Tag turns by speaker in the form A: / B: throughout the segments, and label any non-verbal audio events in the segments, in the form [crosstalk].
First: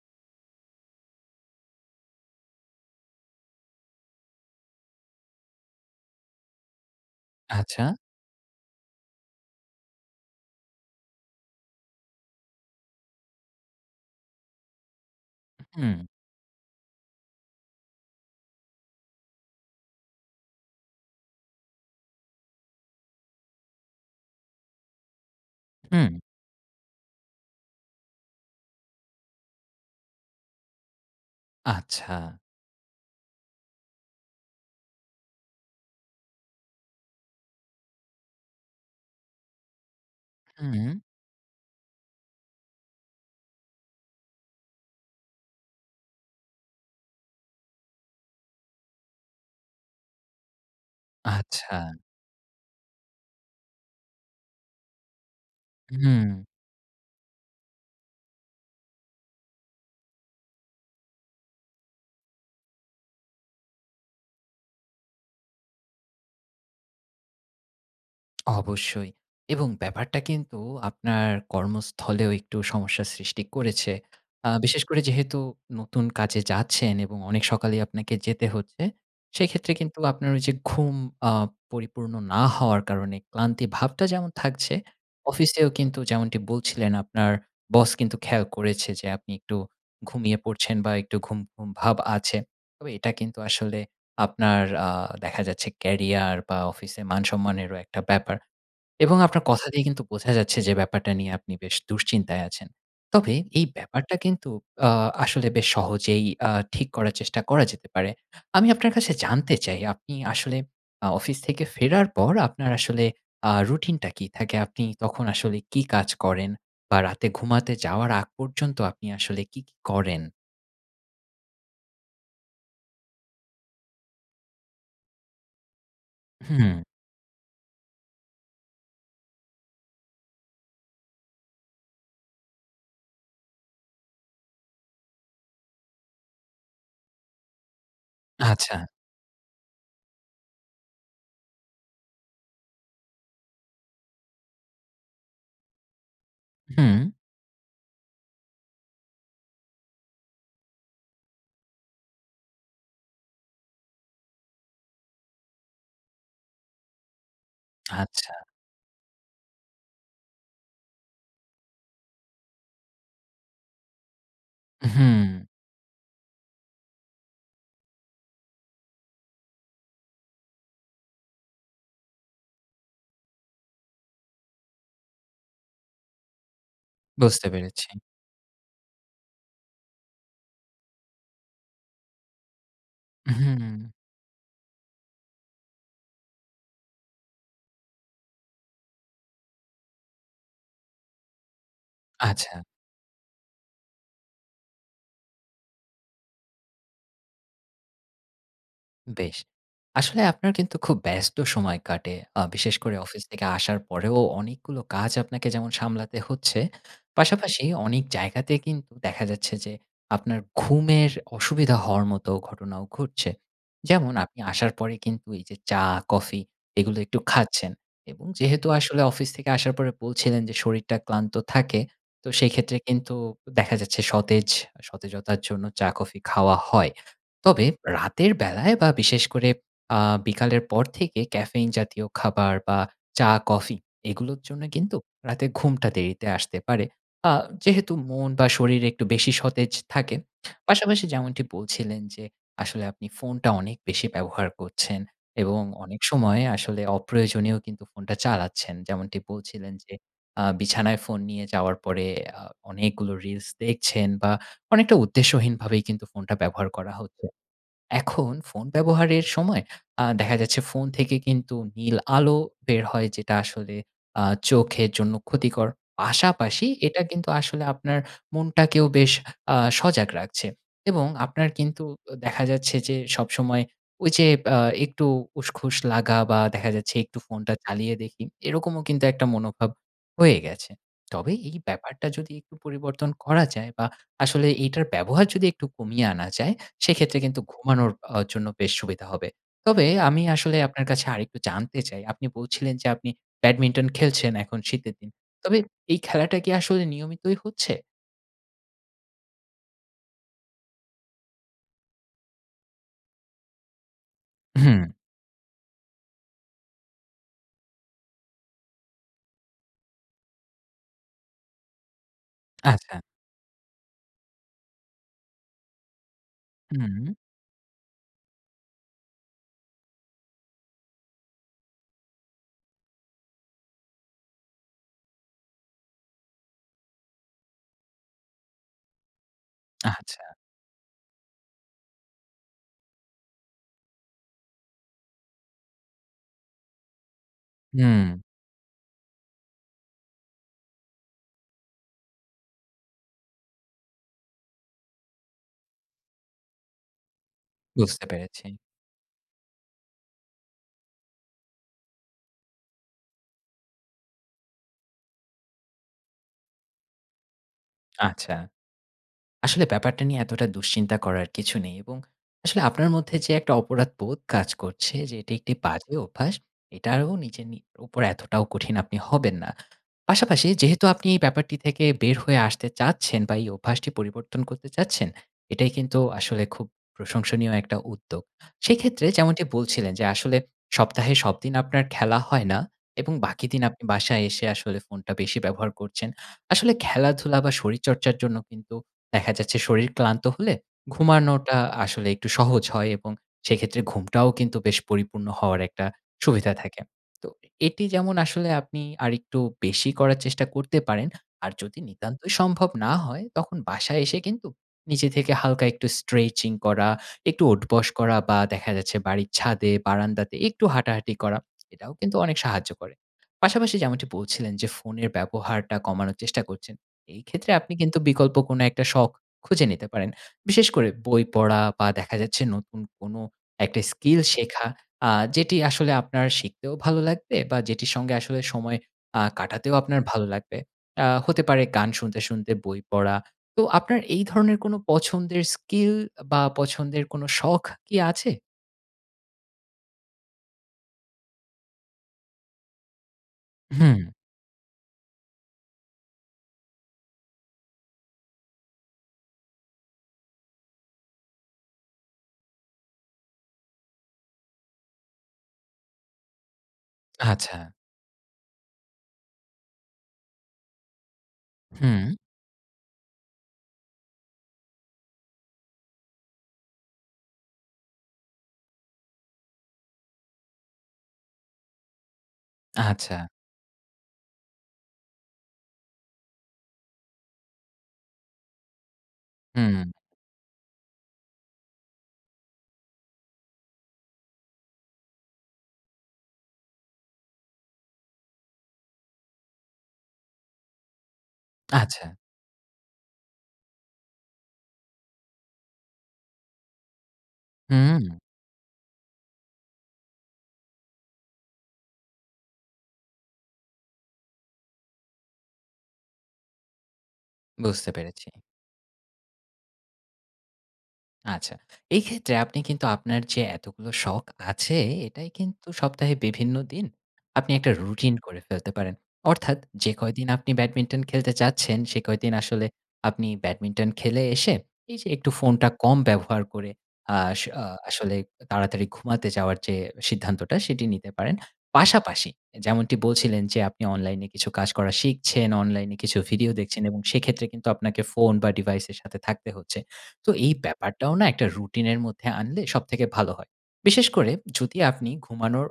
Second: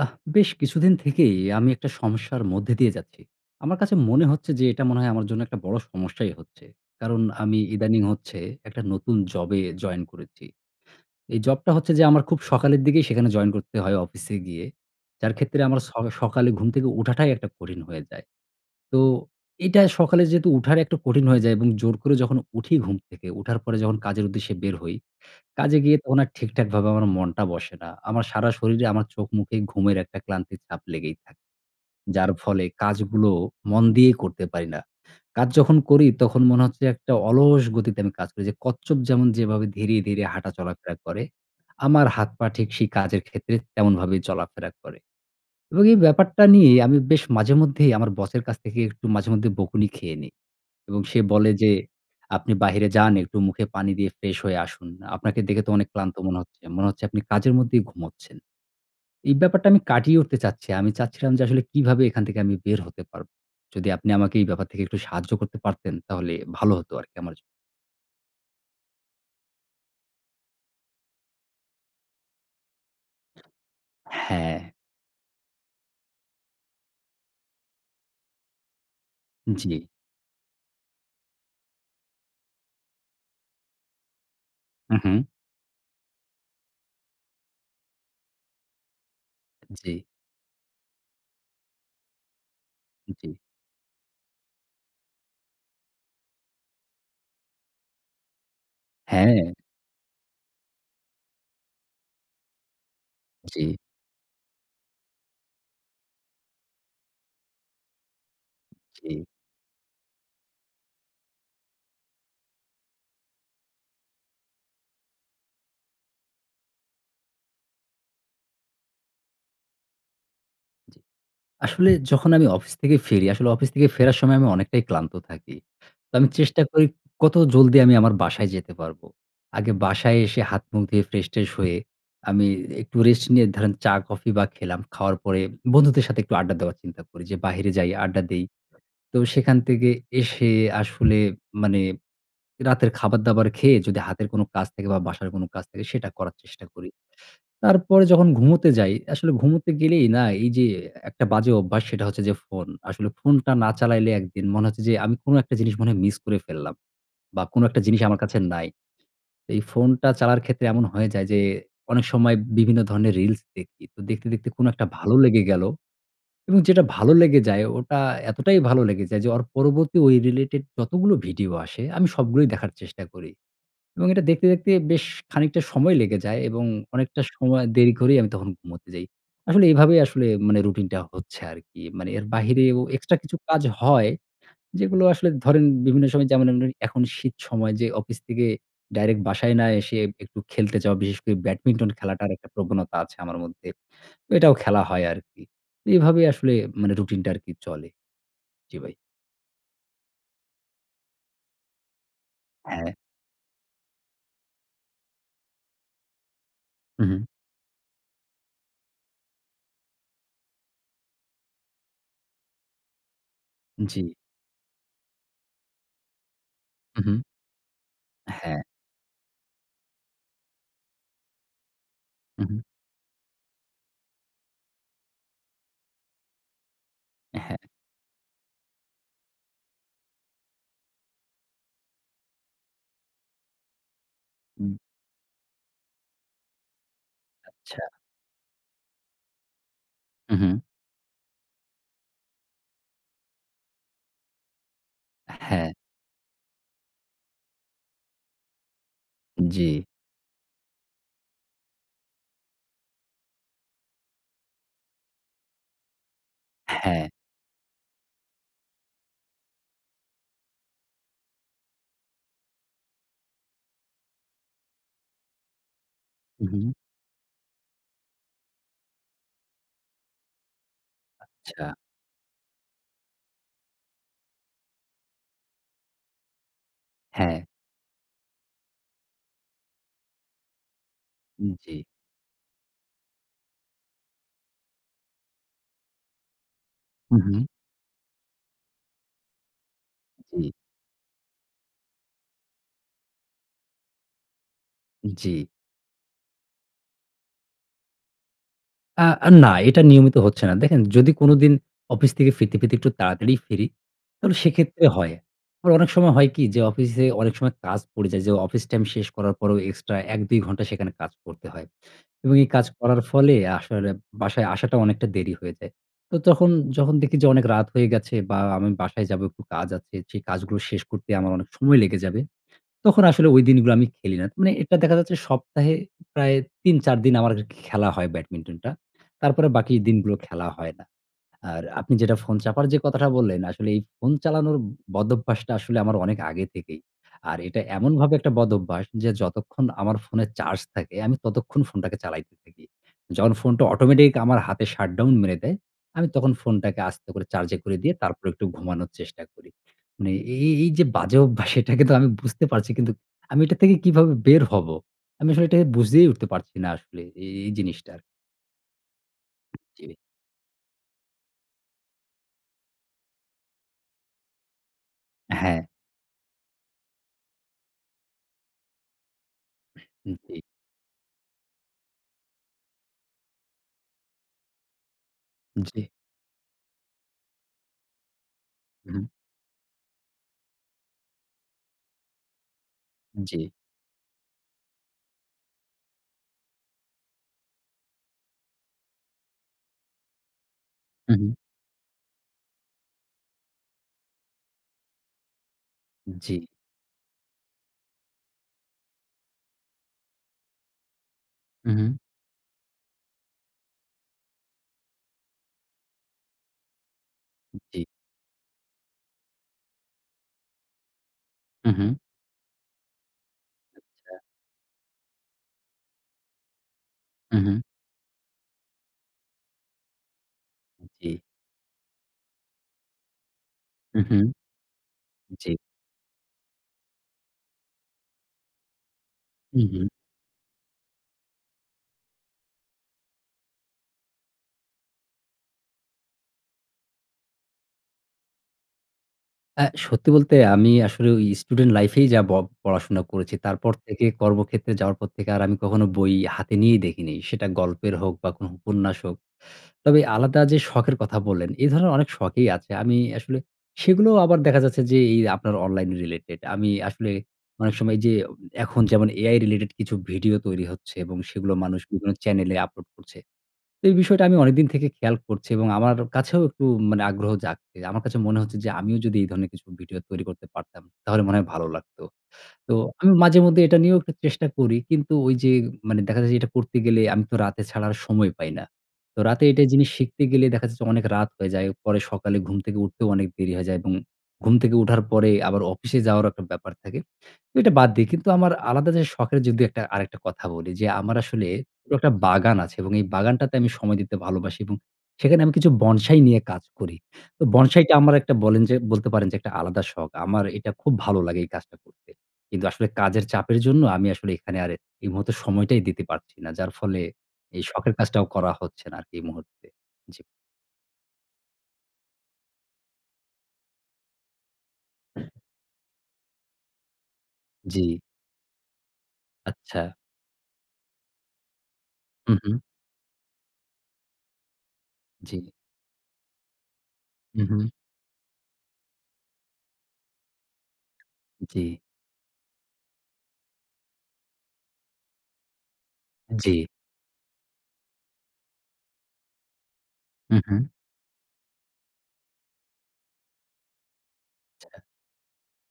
A: আহ বেশ কিছুদিন থেকেই আমি একটা সমস্যার মধ্যে দিয়ে যাচ্ছি। আমার কাছে মনে হচ্ছে যে এটা মনে হয় আমার জন্য একটা বড়ো সমস্যাই হচ্ছে, কারণ আমি
B: আচ্ছা।
A: ইদানিং হচ্ছে একটা নতুন জবে জয়েন করেছি। এই জবটা হচ্ছে যে আমার খুব সকালের দিকেই সেখানে জয়েন করতে হয়, অফিসে গিয়ে, যার ক্ষেত্রে আমার ছ
B: হুম।
A: সকালে ঘুম থেকে ওঠাটাই একটা কঠিন হয়ে যায়। তো এটা সকালে যেহেতু ওঠার একটা কঠিন হয়ে যায়, এবং জোর করে যখন উঠি ঘুম থেকে, ওঠার পরে যখন কাজের উদ্দেশ্যে বের হই, কাজে গিয়ে
B: হুম।
A: তখন আর ঠিকঠাকভাবে আমার মনটা বসে না। আমার সারা শরীরে, আমার চোখ-মুখে ঘুমের একটা ক্লান্তির ছাপ লেগেই থাকে, যার
B: আচ্ছা।
A: ফলে কাজগুলো মন দিয়েই করতে পারি না। কাজ যখন করি, তখন মনে হচ্ছে একটা অলস গতিতে আমি কাজ করি, যে কচ্ছপ যেমন যেভাবে ধীরে ধীরে হাঁটা
B: হুম।
A: চলাফেরা করে, আমার হাত পা ঠিক সেই কাজের ক্ষেত্রে তেমনভাবে চলাফেরা করে এবং এই ব্যাপারটা নিয়ে আমি বেশ মাঝেমধ্যেই আমার বসের কাছ থেকে একটু মাঝেমধ্যেই বকুনি খেয়ে নিই। এবং সে বলে যে,
B: আচ্ছা।
A: "আপনি বাহিরে যান, একটু মুখে পানি দিয়ে ফ্রেশ হয়ে আসুন। আপনাকে দেখে তো অনেক ক্লান্ত মনে
B: হুম।
A: হচ্ছে। মনে হচ্ছে আপনি কাজের মধ্যেই ঘুমোচ্ছেন।" এই ব্যাপারটা আমি কাটিয়ে উঠতে চাচ্ছি। আমি চাচ্ছিলাম যে আসলে কীভাবে এখান থেকে আমি বের হতে পারব। যদি আপনি আমাকে এই ব্যাপার থেকে একটু সাহায্য করতে পারতেন, তাহলে ভালো হতো আরকি আমার জন্য।
B: অবশ্যই। এবং ব্যাপারটা কিন্তু আপনার কর্মস্থলেও একটু সমস্যার সৃষ্টি করেছে। আ
A: হ্যাঁ।
B: বিশেষ করে যেহেতু নতুন কাজে যাচ্ছেন এবং অনেক সকালেই আপনাকে যেতে হচ্ছে, সেইক্ষেত্রে
A: জি।
B: কিন্তু আপনার ঐযে ঘুম আ পরিপূর্ণ না হওয়ার কারণে ক্লান্তি ভাবটা যেমন থাকছে,
A: হুম, হুম।
B: অফিসেও কিন্তু যেমনটি বলছিলেন আপনার boss কিন্তু খেয়াল করেছে যে আপনি একটু
A: জি।
B: ঘুমিয়ে পড়ছেন বা একটু ঘুম, ঘুম ভাব আছে। তবে এটা
A: জি।
B: কিন্তু আসলে আপনার আ দেখা যাচ্ছে career বা অফিসে মান সম্মানেরও একটা ব্যাপার। এবং আপনার
A: হ্যাঁ।
B: কথাতেই কিন্তু বোঝা যাচ্ছে যে ব্যাপারটা নিয়ে আপনি বেশ দুশ্চিন্তায় আছেন। তবে এই
A: জি।
B: ব্যাপারটা কিন্তু আ আসলে বেশ সহজেই আ ঠিক করার চেষ্টা করা যেতে পারে। আমি আপনার কাছে
A: জি।
B: জানতে চাই আপনি আসলে আ অফিস থেকে ফেরার পর আপনার আসলে আ রুটিনটা কি থাকে? আপনি তখন আসলে কি কাজ করেন বা রাতে ঘুমাতে যাওয়ার আগ পর্যন্ত আপনি আসলে কী, কী করেন?
A: জি, আসলে যখন আমি অফিস থেকে ফিরি, আসলে অফিস থেকে ফেরার সময় আমি অনেকটাই ক্লান্ত থাকি। তো আমি চেষ্টা
B: হুম।
A: করি কত জলদি আমি আমার বাসায় যেতে পারব। আগে বাসায় এসে হাত মুখ ধুয়ে, ফ্রেশ-ট্রেশ হয়ে, আমি একটু রেস্ট নিয়ে ধরেন চা কফি বা খেলাম। খাওয়ার পরে বন্ধুদের সাথে একটু আড্ডা দেওয়ার চিন্তা করি যে, "বাহিরে যাই, আড্ডা দেই।"
B: আচ্ছা।
A: তো সেখান থেকে এসে আসলে মানে রাতের খাবার-দাবার খেয়ে যদি হাতের কোনো কাজ থাকে বা বাসার কোনো কাজ থাকে সেটা করার চেষ্টা করি।
B: হুম।
A: তারপরে যখন ঘুমোতে যাই, আসলে ঘুমোতে গেলেই না এইযে একটা বাজে অভ্যাস সেটা হচ্ছে যে ফোন। আসলে ফোনটা না চালাইলে একদিন মনে হচ্ছে যে আমি কোনো একটা জিনিস মনে হয় মিস করে ফেললাম, বা কোনো একটা জিনিস আমার
B: আচ্ছা।
A: কাছে নাই। এই ফোনটা চালার ক্ষেত্রে এমন হয়ে যায় যে অনেক সময় বিভিন্ন ধরনের reels দেখি। তো দেখতে, দেখতে কোনো একটা ভালো লেগে গেলো এবং যেটা ভালো লেগে যায় ওটা এতটাই ভালো লেগে যায়, যে ওর পরবর্তী ঐ related যতগুলো ভিডিও আসে আমি সবগুলোই দেখার চেষ্টা করি। এবং এটা দেখতে, দেখতে বেশ খানিকটা সময় লেগে যায় এবং অনেকটা
B: বুঝতে
A: সময়
B: পেরেছি।
A: দেরি করেই আমি তখন ঘুমোতে যাই। আসলে এইভাবেই আসলে মানে রুটিনটা হচ্ছে আরকি। মানে এর বাহিরেও extra কিছু কাজ
B: হুম।
A: হয়। যেগুলো আসলে ধরেন বিভিন্ন সময় যেমন অন্যরি এখন শীত সময় যে অফিস থেকে direct বাসায় না এসে একটু খেলতে যাওয়া, বিশেষ করে ব্যাডমিন্টন খেলাটার একটা
B: আচ্ছা।
A: প্রবণতা আছে আমার মধ্যে। এটাও খেলা হয় আরকি। এভাবে আসলে মানে রুটিনটা আরকি চলে। জি ভাই।
B: বেশ! আসলে আপনার কিন্তু খুব ব্যস্ত সময় কাটে। আ বিশেষ
A: হ্যাঁ।
B: করে অফিস থেকে আসার পরেও অনেকগুলো কাজ আপনাকে যেমন সামলাতে হচ্ছে,
A: হুম, হুম।
B: পাশাপাশি অনেক জায়গাতে কিন্তু দেখা যাচ্ছে যে আপনার ঘুমের অসুবিধা হওয়ার মতো ঘটনাও ঘটছে। যেমন
A: জি।
B: আপনি আসার পরে কিন্তু এই যে চা, কফি এগুলো
A: হুম,
B: একটু
A: হুম।
B: খাচ্ছেন। এবং
A: হ্যাঁ।
B: যেহেতু আসলে অফিস থেকে আসার পরে বলছিলেন যে, "শরীরটা ক্লান্ত থাকে" তো
A: হুম, হুম।
B: সেইক্ষেত্রে কিন্তু অ দেখা যাচ্ছে সতেজ আ সতেজতার জন্য চা, কফি খাওয়া হয়।
A: হ্যাঁ।
B: তবে রাতের বেলায় বা বিশেষ করে আ বিকালের পর থেকে ক্যাফেইন জাতীয় খাবার বা চা, কফি এগুলোর জন্য
A: হুম।
B: কিন্তু রাতে ঘুমটা দেরিতে আসতে পারে, আ
A: আচ্ছা।
B: যেহেতু মন বা শরীর একটু বেশি সতেজ থাকে।
A: হুম, হুম।
B: পাশাপাশি যেমনটি বলছিলেন যে, আসলে আপনি ফোনটা অনেক বেশি ব্যবহার করছেন এবং
A: হ্যাঁ।
B: অনেক সময় আসলে অপ্রয়োজনেও কিন্তু ফোনটা চালাচ্ছেন। যেমনটি বলছিলেন
A: জি।
B: যে, আ বিছানায় ফোন নিয়ে যাওয়ার পরে আ অনেকগুলো reels দেখছেন বা অনেকটা উদ্দেশ্যহীনভাবেই কিন্তু ফোনটা ব্যবহার করা
A: হ্যাঁ।
B: হচ্ছে। এখন ফোন ব্যবহারের সময় আ দেখা যাচ্ছে ফোন থেকে কিন্তু নীল আলো বের হয়, যেটা আসলে আ চোখের জন্য ক্ষতিকর।
A: হুম,
B: পাশাপাশি
A: হুম।
B: এটা কিন্তু আসলে আপনার মনটাকেও বেশ আ সজাগ রাখছে। এবং আপনার
A: আচ্ছা।
B: কিন্তু ও দেখা যাচ্ছে যে সবসময় ঐযে আ একটু উসখুস লাগা বা দেখা যাচ্ছে একটু
A: হ্যাঁ।
B: ফোনটা চালিয়ে দেখি, এরকমও কিন্তু একটা মনোভাব হয়ে গেছে। তবে এই
A: জি।
B: ব্যাপারটা যদি একটু পরিবর্তন করা যায় বা আসলে এইটার ব্যবহার যদি একটু কমিয়ে আনা যায়, সেক্ষেত্রে
A: হুম,
B: কিন্তু
A: হুম।
B: ঘুমানোর অ জন্য বেশ সুবিধা হবে। তবে আমি
A: জি।
B: আসলে আপনার কাছে আরেকটু জানতে চাই আপনি বলছিলেন যে আপনি ব্যাডমিন্টন খেলছেন এখন শীতের দিন,
A: জি।
B: তবে এই খেলাটা কি আসলে নিয়মিতই হচ্ছে?
A: আ আ না, এটা নিয়মিত হচ্ছে না। দেখেন, যদি কোনোদিন অফিস থেকে ফিরতে, ফিরতে একটু তাড়াতাড়ি ফিরি, তাহলে সে ক্ষেত্রে
B: হু।
A: হয়। আবার অনেক সময় হয় কি? যে অফিসে অনেক সময় কাজ পড়ে যায়, যে অফিস টাইম শেষ করার পরেও এক্সট্রা ১ ২ ঘণ্টা সেখানে কাজ করতে হয় এবং এই কাজ করার
B: আচ্ছা।
A: ফলে আসলে বাসায় আসাটা অনেকটা দেরি হয়ে যায়। তো তখন যখন
B: হুম।
A: দেখি যে, অনেক রাত হয়ে গেছে বা আমি বাসায় যাব একটু কাজ আছে, সেই কাজগুলো শেষ করতে আমার অনেক সময় লেগে যাবে, তখন আসলে ঐ দিনগুলো আমি খেলি না। মানে এটা দেখা যাচ্ছে সপ্তাহে প্রায় ৩ ৪ দিন আমার খেলা হয় ব্যাডমিন্টনটা। তারপরে বাকি দিনগুলো
B: আচ্ছা।
A: খেলা হয় না। আর আপনি যেটা ফোন চাপার যে কথাটা বললেন, আসলে এই ফোন চালানোর বদঅভ্যাসটা আসলে আমার অনেক আগে থেকেই। আর এটা এমনভাবে
B: হু।
A: একটা বদঅভ্যাস যে, যতক্ষণ আমার ফোনের চার্জ থাকে, আমি ততক্ষণ ফোনটাকে চালাইতে থাকি। যখন ফোনটা অটোমেটিক আমার হাতে shutdown মেরে দেয়, আমি তখন ফোনটাকে আস্তে করে চার্জে করে দিয়ে
B: বুঝতে
A: তারপরে
B: পেরেছি।
A: একটু ঘুমানোর চেষ্টা করি। মানে এই এই এই যে বাজে অভ্যাস, এটাকে তো আমি বুঝতে পারছি, কিন্তু আমি এটা থেকে কিভাবে বের হব? আমি আসলে এটাকে বুঝেই উঠতে পারছি না আসলে এ এই জিনিসটার।
B: আচ্ছা। আসলে
A: জি।
B: ব্যাপারটা নিয়ে এতটা দুশ্চিন্তা করার কিছু নেই এবং আসলে আপনার মধ্যে যে, একটা অপরাধবোধ কাজ করছে যে "এটি একটি
A: হ্যাঁ।
B: বাজে অভ্যাস", এটাও নিজের নি ওপর এতটাও কঠিন আপনি হবেন না।
A: হুম, জি।
B: পাশাপাশি যেহেতু আপনি এই ব্যাপারটি থেকে বের হয়ে আসতে চাচ্ছেন বা এই অভ্যাসটি পরিবর্তন করতে চাচ্ছেন, এটাই
A: জি।
B: কিন্তু আসলে খুব প্রশংসনীয় একটা উদ্যোগ। সে
A: হুম।
B: ক্ষেত্রে যেমনটি বলছিলেন, যে আসলে সপ্তাহে সবদিন আপনার খেলা হয় না এবং
A: জি।
B: বাকি দিন আপনি বাসায় এসে আসলে ফোনটা বেশি ব্যবহার করছেন। আসলে খেলাধুলা বা শরীরচর্চার জন্য কিন্তু দেখা যাচ্ছে শরীর ক্লান্ত হলে.
A: হু, হু।
B: ঘুমানোটা আসলে একটু সহজ হয় এবং সে ক্ষেত্রে ঘুমটাও কিন্তু বেশ পরিপূর্ণ হওয়ার একটা
A: জি।
B: সুবিধা থাকে। তো এটি যেমন আসলে আপনি আরেকটু বেশি করার চেষ্টা করতে পারেন; আর
A: উম,
B: যদি
A: হুম।
B: নিতান্তই সম্ভব না হয়, তখন বাসায় এসে কিন্তু নিজে থেকে হালকা একটু স্ট্রেচিং করা, একটু
A: জি।
B: ওঠবস করা বা দেখা যাচ্ছে বাড়ির ছাদে, বারান্দাতে একটু হাঁটাহাঁটি করা,
A: উম,
B: এটা ও
A: হুম।
B: কিন্তু অনেক সাহায্য করে। পাশাপাশি যেমনটি
A: আচ্ছা।
B: বলছিলেন যে, ফোনের ব্যবহারটা কমানোর চেষ্টা করছেন; এই
A: হু,
B: ক্ষেত্রে
A: হু।
B: আপনি কিন্তু বিকল্প কোনো একটা শখ খুঁজে নিতে পারেন। বিশেষ করে
A: জি।
B: বই পড়া বা দেখা যাচ্ছে নতুন কোনো একটা
A: হু, হু।
B: স্কিল শেখা, আ
A: জি।
B: যেটি আসলে আপনার শিখতেও ভালো লাগবে বা যেটির সঙ্গে আসলে সময় আ
A: হু,
B: কাটাতেও
A: হু।
B: আপনার ভালো লাগবে। আ হতে পারে গান শুনতে, শুনতে বই পড়া। তো আপনার এই ধরনের কোনো পছন্দের স্কিল বা পছন্দের কোনো শখ কি আছে?
A: অ্যা সত্যি বলতে আমি আসলে ঐ স্টুডেন্ট লাইফেই যা ব পড়াশোনা করেছি। তারপর
B: হুম।
A: থেকে কর্মক্ষেত্রে যাওয়ার পর থেকে আর আমি কখনো বই হাতে নিয়ে দেখিনি। সেটা গল্পের হোক বা কোন উপন্যাস হোক। তবে আলাদা যে শখের কথা বললেন, এ ধরনের অনেক শখেই আছে। আমি আসলে সেগুলোও আবার দেখা যাচ্ছে যে এই আপনার অনলাইন রিলেটেড। আমি আসলে
B: আচ্ছা।
A: অনেক সময় যে ওম এখন যেমন AI রিলেটেড কিছু ভিডিও তৈরি হচ্ছে, এবং সেগুলো মানুষ বিভিন্ন
B: হু।
A: চ্যানেলে আপলোড করছে। তো এই বিষয়টা আমি অনেক দিন থেকে খেয়াল করছি, এবং আমার কাছেও একটু মানে আগ্রহ জাগ এ আমার কাছে মনে হচ্ছে যে, "আমিও যদি এই ধরনের কিছু ভিডিও তৈরি করতে পারতাম! তাহলে মনে হয় ভালো লাগতো।" তো আমি
B: আচ্ছা।
A: মাঝেমধ্যে এটা নিয়েও একটু চেষ্টা করি। কিন্তু ঐ যে মানে দেখা যায় এটা করতে গেলে আমি তো রাতে ছাড়া আর সময় পাই না। তো রাতে এইটা জিনিস
B: হু।
A: শিখতে গেলে দেখা যাচ্ছে অনেক রাত হয়ে যায়। পরে সকালে ঘুম থেকে উঠতেও অনেক দেরি হয়ে যায় এবং ঘুম থেকে উঠার পরে আবার অফিসে যাওয়ারও একটা ব্যাপার থাকে। তো এটা বাদ দেই। কিন্তু আমার আলাদা যে শখের যে দু-একটা আরেকটা কথা বলি যে, আমার আসলে [unintelligible]
B: আচ্ছা।
A: একটা বাগান আছে এবং এই বাগানটাতে আমি সময় দিতে ভালোবাসি এবং সেখানে আমি কিছু বনসাই নিয়ে কাজ করি। তো বনসাইটা
B: হু!
A: আমার একটা বলেন যে বলতে পারেন যে একটা আলাদা শখ। আমার এটা খুব ভালো লাগে এই কাজটা করতে। কিন্তু আসলে কাজের চাপের জন্য আমি আসলে এখানে আর এই মুহূর্তে সময়টাই দিতে পারছি না। যার ফলে এই
B: বুঝতে
A: শখের কাজটাও
B: পেরেছি।
A: করা হচ্ছে না আর কি এ মুহূর্তে। জি।
B: আচ্ছা। এই ক্ষেত্রে আপনি কিন্তু আপনার যে এতগুলো শখ আছে, এটাই কিন্তু সপ্তাহে বিভিন্ন দিন আপনি একটা
A: জি।
B: রুটিন করে ফেলতে পারেন। অর্থাৎ
A: আচ্ছা।
B: যে কয়দিন আপনি ব্যাডমিন্টন খেলতে চাচ্ছেন, সে কয়দিন
A: হুম, হুম।
B: আসলে আপনি ব্যাডমিন্টন খেলে এসে এইযে একটু
A: জি।
B: ফোনটা কম ব্যবহার করে, আস
A: হুম, হুম।
B: আ আসলে তাড়াতাড়ি ঘুমাতে যাওয়ার যে সিদ্ধান্তটা সেটি নিতে পারেন।
A: জি।
B: পাশাপাশি যেমনটি বলছিলেন যে আপনি অনলাইনে কিছু কাজ করা শিখছেন, অনলাইনে কিছু ভিডিও
A: জি।
B: দেখছেন এবং সেক্ষেত্রে কিন্তু আপনাকে ফোন বা device এর সাথে থাকতে হচ্ছে। তো
A: হুম,
B: এই
A: হুম।
B: ব্যাপারটাও না একটা রুটিন এর মধ্যে আনলে সবথেকে ভালো হয়। বিশেষ করে,
A: আচ্ছা।
B: যদি আপনি ঘুমানোর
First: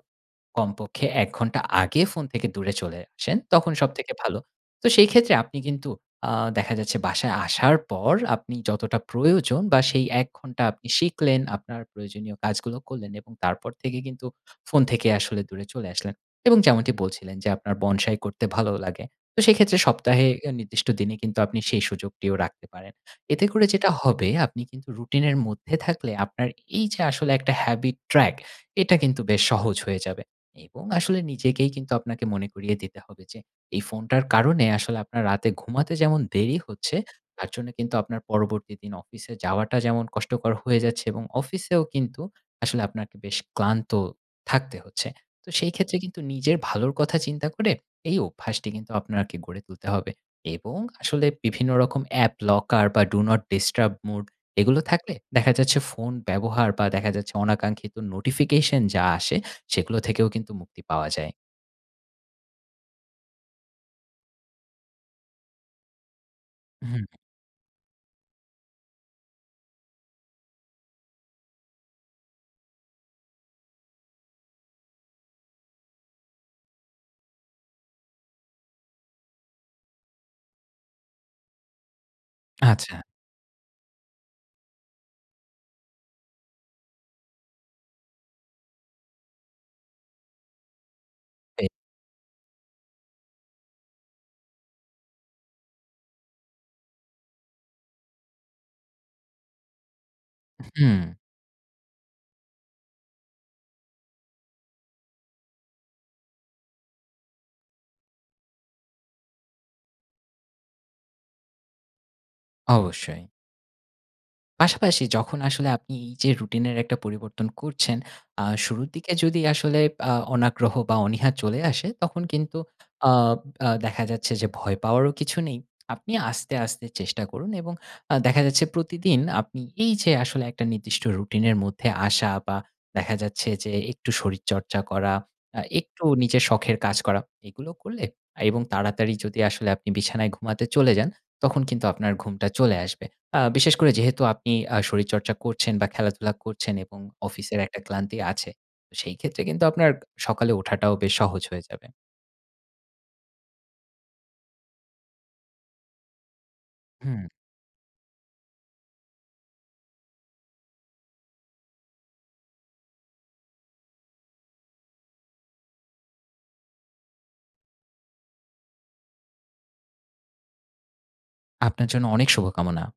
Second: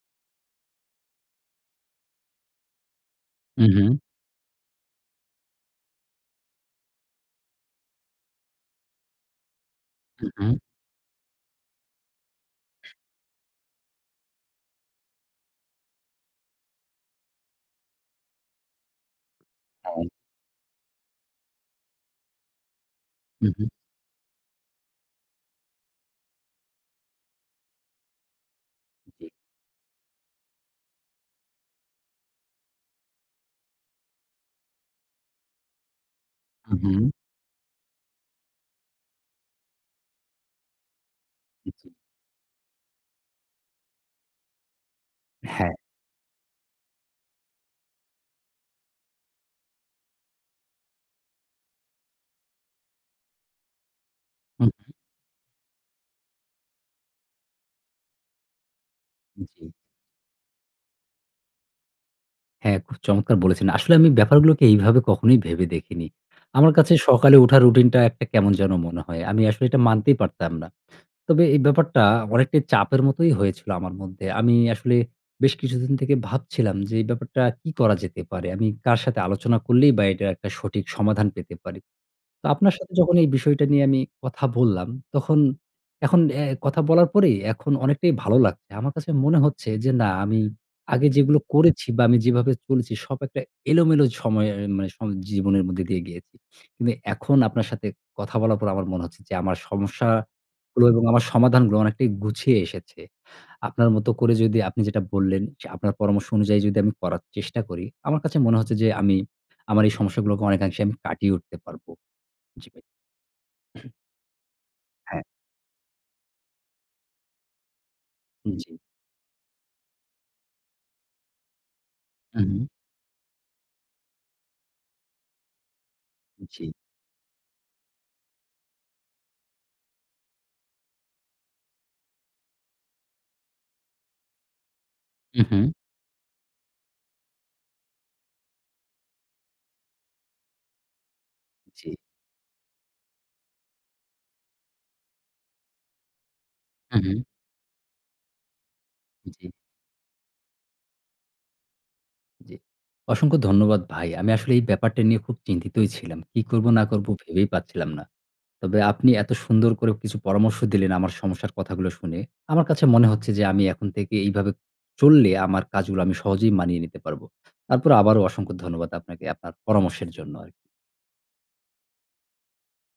B: কমপক্ষে ১ ঘন্টা আগে ফোন থেকে দূরে চলে আসেন,
A: হুম,
B: তখন
A: হুম।
B: সবথেকে ভালো। তো সেই ক্ষেত্রে আপনি কিন্তু আ দেখা যাচ্ছে বাসায় আসার পর আপনি যতটা প্রয়োজন বা সেই ১
A: হুম, হুম।
B: ঘন্টা আপনি শিখলেন, আপনার প্রয়োজনীয় কাজগুলো করলেন, এবং তারপর থেকে কিন্তু ফোন থেকে আসলে দূরে চলে আসলেন এবং যেমনটি বলছিলেন যে আপনার বনসাই করতে ভালো লাগে। তো সেইক্ষেত্রে
A: হুম।
B: সপ্তাহে নির্দিষ্ট দিনে কিন্তু আপনি সেই সুযোগটিও রাখতে পারেন। এতে
A: হুম,
B: করে
A: হুম।
B: যেটা হবে, আপনি কিন্তু রুটিন এর মধ্যে থাকলে আপনার এই যে আসলে একটা habit track এটা কিন্তু
A: জি।
B: বেশ সহজ হয়ে যাবে, এবং আসলে নিজেকেই কিন্তু আপনাকে মনে করিয়ে দিতে হবে যে এই ফোনটার কারণে আসলে আপনার রাতে ঘুমাতে যেমন দেরি
A: হুম,
B: হচ্ছে,
A: হুম।
B: তার জন্য কিন্তু আপনার পরবর্তী দিন অফিসে যাওয়াটা যেমন কষ্টকর হয়ে যাচ্ছে এবং অফিসেও
A: জি।
B: কিন্তু আসলে আপনাকে বেশ ক্লান্ত থাকতে হচ্ছে। তো
A: হ্যাঁ।
B: সেই ক্ষেত্রে কিন্তু নিজের ভালোর কথা চিন্তা করে, এই অভ্যাসটি কিন্তু আপনাকে গড়ে তুলতে হবে। এবং আসলে বিভিন্ন রকম app locker বা Do Not Disturb mode
A: হুম।
B: এগুলো থাকলে দেখা যাচ্ছে ফোন ব্যবহার বা দেখা যাচ্ছে অনাকাঙ্ক্ষিত নোটিফিকেশন যা আসে,
A: জি।
B: সেগুলো থেকেও কিন্তু মুক্তি পাওয়া যায়।
A: হ্যাঁ খুব চমৎকার বলেছেন! আসলে আমি ব্যাপারগুলোকে এইভাবে কখনোই ভেবে দেখিনি। আমার কাছে
B: উ-হুম।
A: সকালে উঠা রুটিন টা একটা কেমন যেন মনে হয়। আমি আসলে এটা মানতেই পারতাম না। তবে এই ব্যাপারটা অনেকটাই চাপের মতোই হয়েছিল আমার মধ্যে। আমি আসলে বেশ কিছুদিন থেকে ভাবছিলাম যে, "এই ব্যাপারটা কী করা যেতে পারে?" আমি কার সাথে আলোচনা করলেই বা এইটার একটা সঠিক সমাধান পেতে পারি। তো আপনার সাথে
B: আচ্ছা।
A: যখন এই বিষয়টা নিয়ে আমি কথা বললাম, তখন এখন অ্যা কথা বলার পরেই এখন অনেকটাই ভালো লাগছে। আমার কাছে মনে হচ্ছে যে, "না আমি আগে যেগুলো
B: বে
A: করেছি বা আমি যেভাবে চলেছি সব একটা এলোমেলো সময়ে অ্যা মানে সম জীবনের মধ্যে দিয়ে গিয়েছি। কিন্তু এখন আপনার সাথে কথা বলার পর আমার মনে হচ্ছে যে আমার সমস্যাগুলো এবং আমার সমাধানগুলো অনেকটাই গুছিয়ে এসেছে। আপনার মতো করে যদি আপনি যেটা বললেন, যে আপনার পরামর্শ অনুযায়ী যদি আমি করার চেষ্টা করি, আমার কাছে মনে হচ্ছে যে আমি আমার এই সমস্যাগুলোকে অনেকাংশে আমি কাটিয়ে উঠতে পারব। জি ভাই।
B: অবশ্যই।
A: [clears throat]
B: পাশাপাশি
A: হ্যাঁ।
B: যখন আসলে আপনি এই যে রুটিন এর একটা পরিবর্তন করছেন, আ
A: জি।
B: শুরুর দিকে যদি আসলে আ অনাগ্রহ বা অনীহা চলে আসে, তখন কিন্তু
A: উ-হুম।
B: আব আ দেখা যাচ্ছে যে ভয় পাওয়ারও কিছু নেই। আপনি আস্তে,
A: জি।
B: আস্তে চেষ্টা করুন এবং আ দেখা যাচ্ছে প্রতিদিন আপনি এই যে আসলে একটা নির্দিষ্ট রুটিন এর মধ্যে আসা বা দেখা যাচ্ছে যে একটু শরীরচর্চা করা, আ
A: উ-হুম।
B: একটু নিজের শখের কাজ করা, এগুলো করলে এবং তাড়াতাড়ি যদি আসলে আপনি বিছানায় ঘুমাতে চলে যান, তখন কিন্তু
A: জি।
B: আপনার ঘুমটা চলে আসবে। আ বিশেষ করে যেহেতু আপনি আ শরীরচর্চা করছেন বা খেলাধুলা করছেন এবং
A: উ-হুম।
B: অফিসের একটা ক্লান্তি আছে, তো সেই ক্ষেত্রে
A: জি।
B: কিন্তু আপনার সকালে উঠাটাও বেশ সহজ হয়ে যাবে।
A: জি। অসংখ্য ধন্যবাদ ভাই। আমি আসলে এই ব্যাপারটা নিয়ে খুব চিন্তিতই ছিলাম। কি করবো, না করবো,
B: হুম।
A: ভেবেই পাচ্ছিলাম না। তবে আপনি এত সুন্দর করেও কিছু পরামর্শ দিলেন আমার সমস্যার কথাগুলা শুনে, আমার কাছে মনে হচ্ছে যে আমি এখন থেকে এইভাবে চললে আমার কাজগুলো আমি সহজেই মানিয়ে নিতে পারব। তারপরও আবারও অসংখ্য ধন্যবাদ আপনাকে আপনার পরামর্শের জন্য আরকি।
B: আপনার জন্য অনেক শুভকামনা।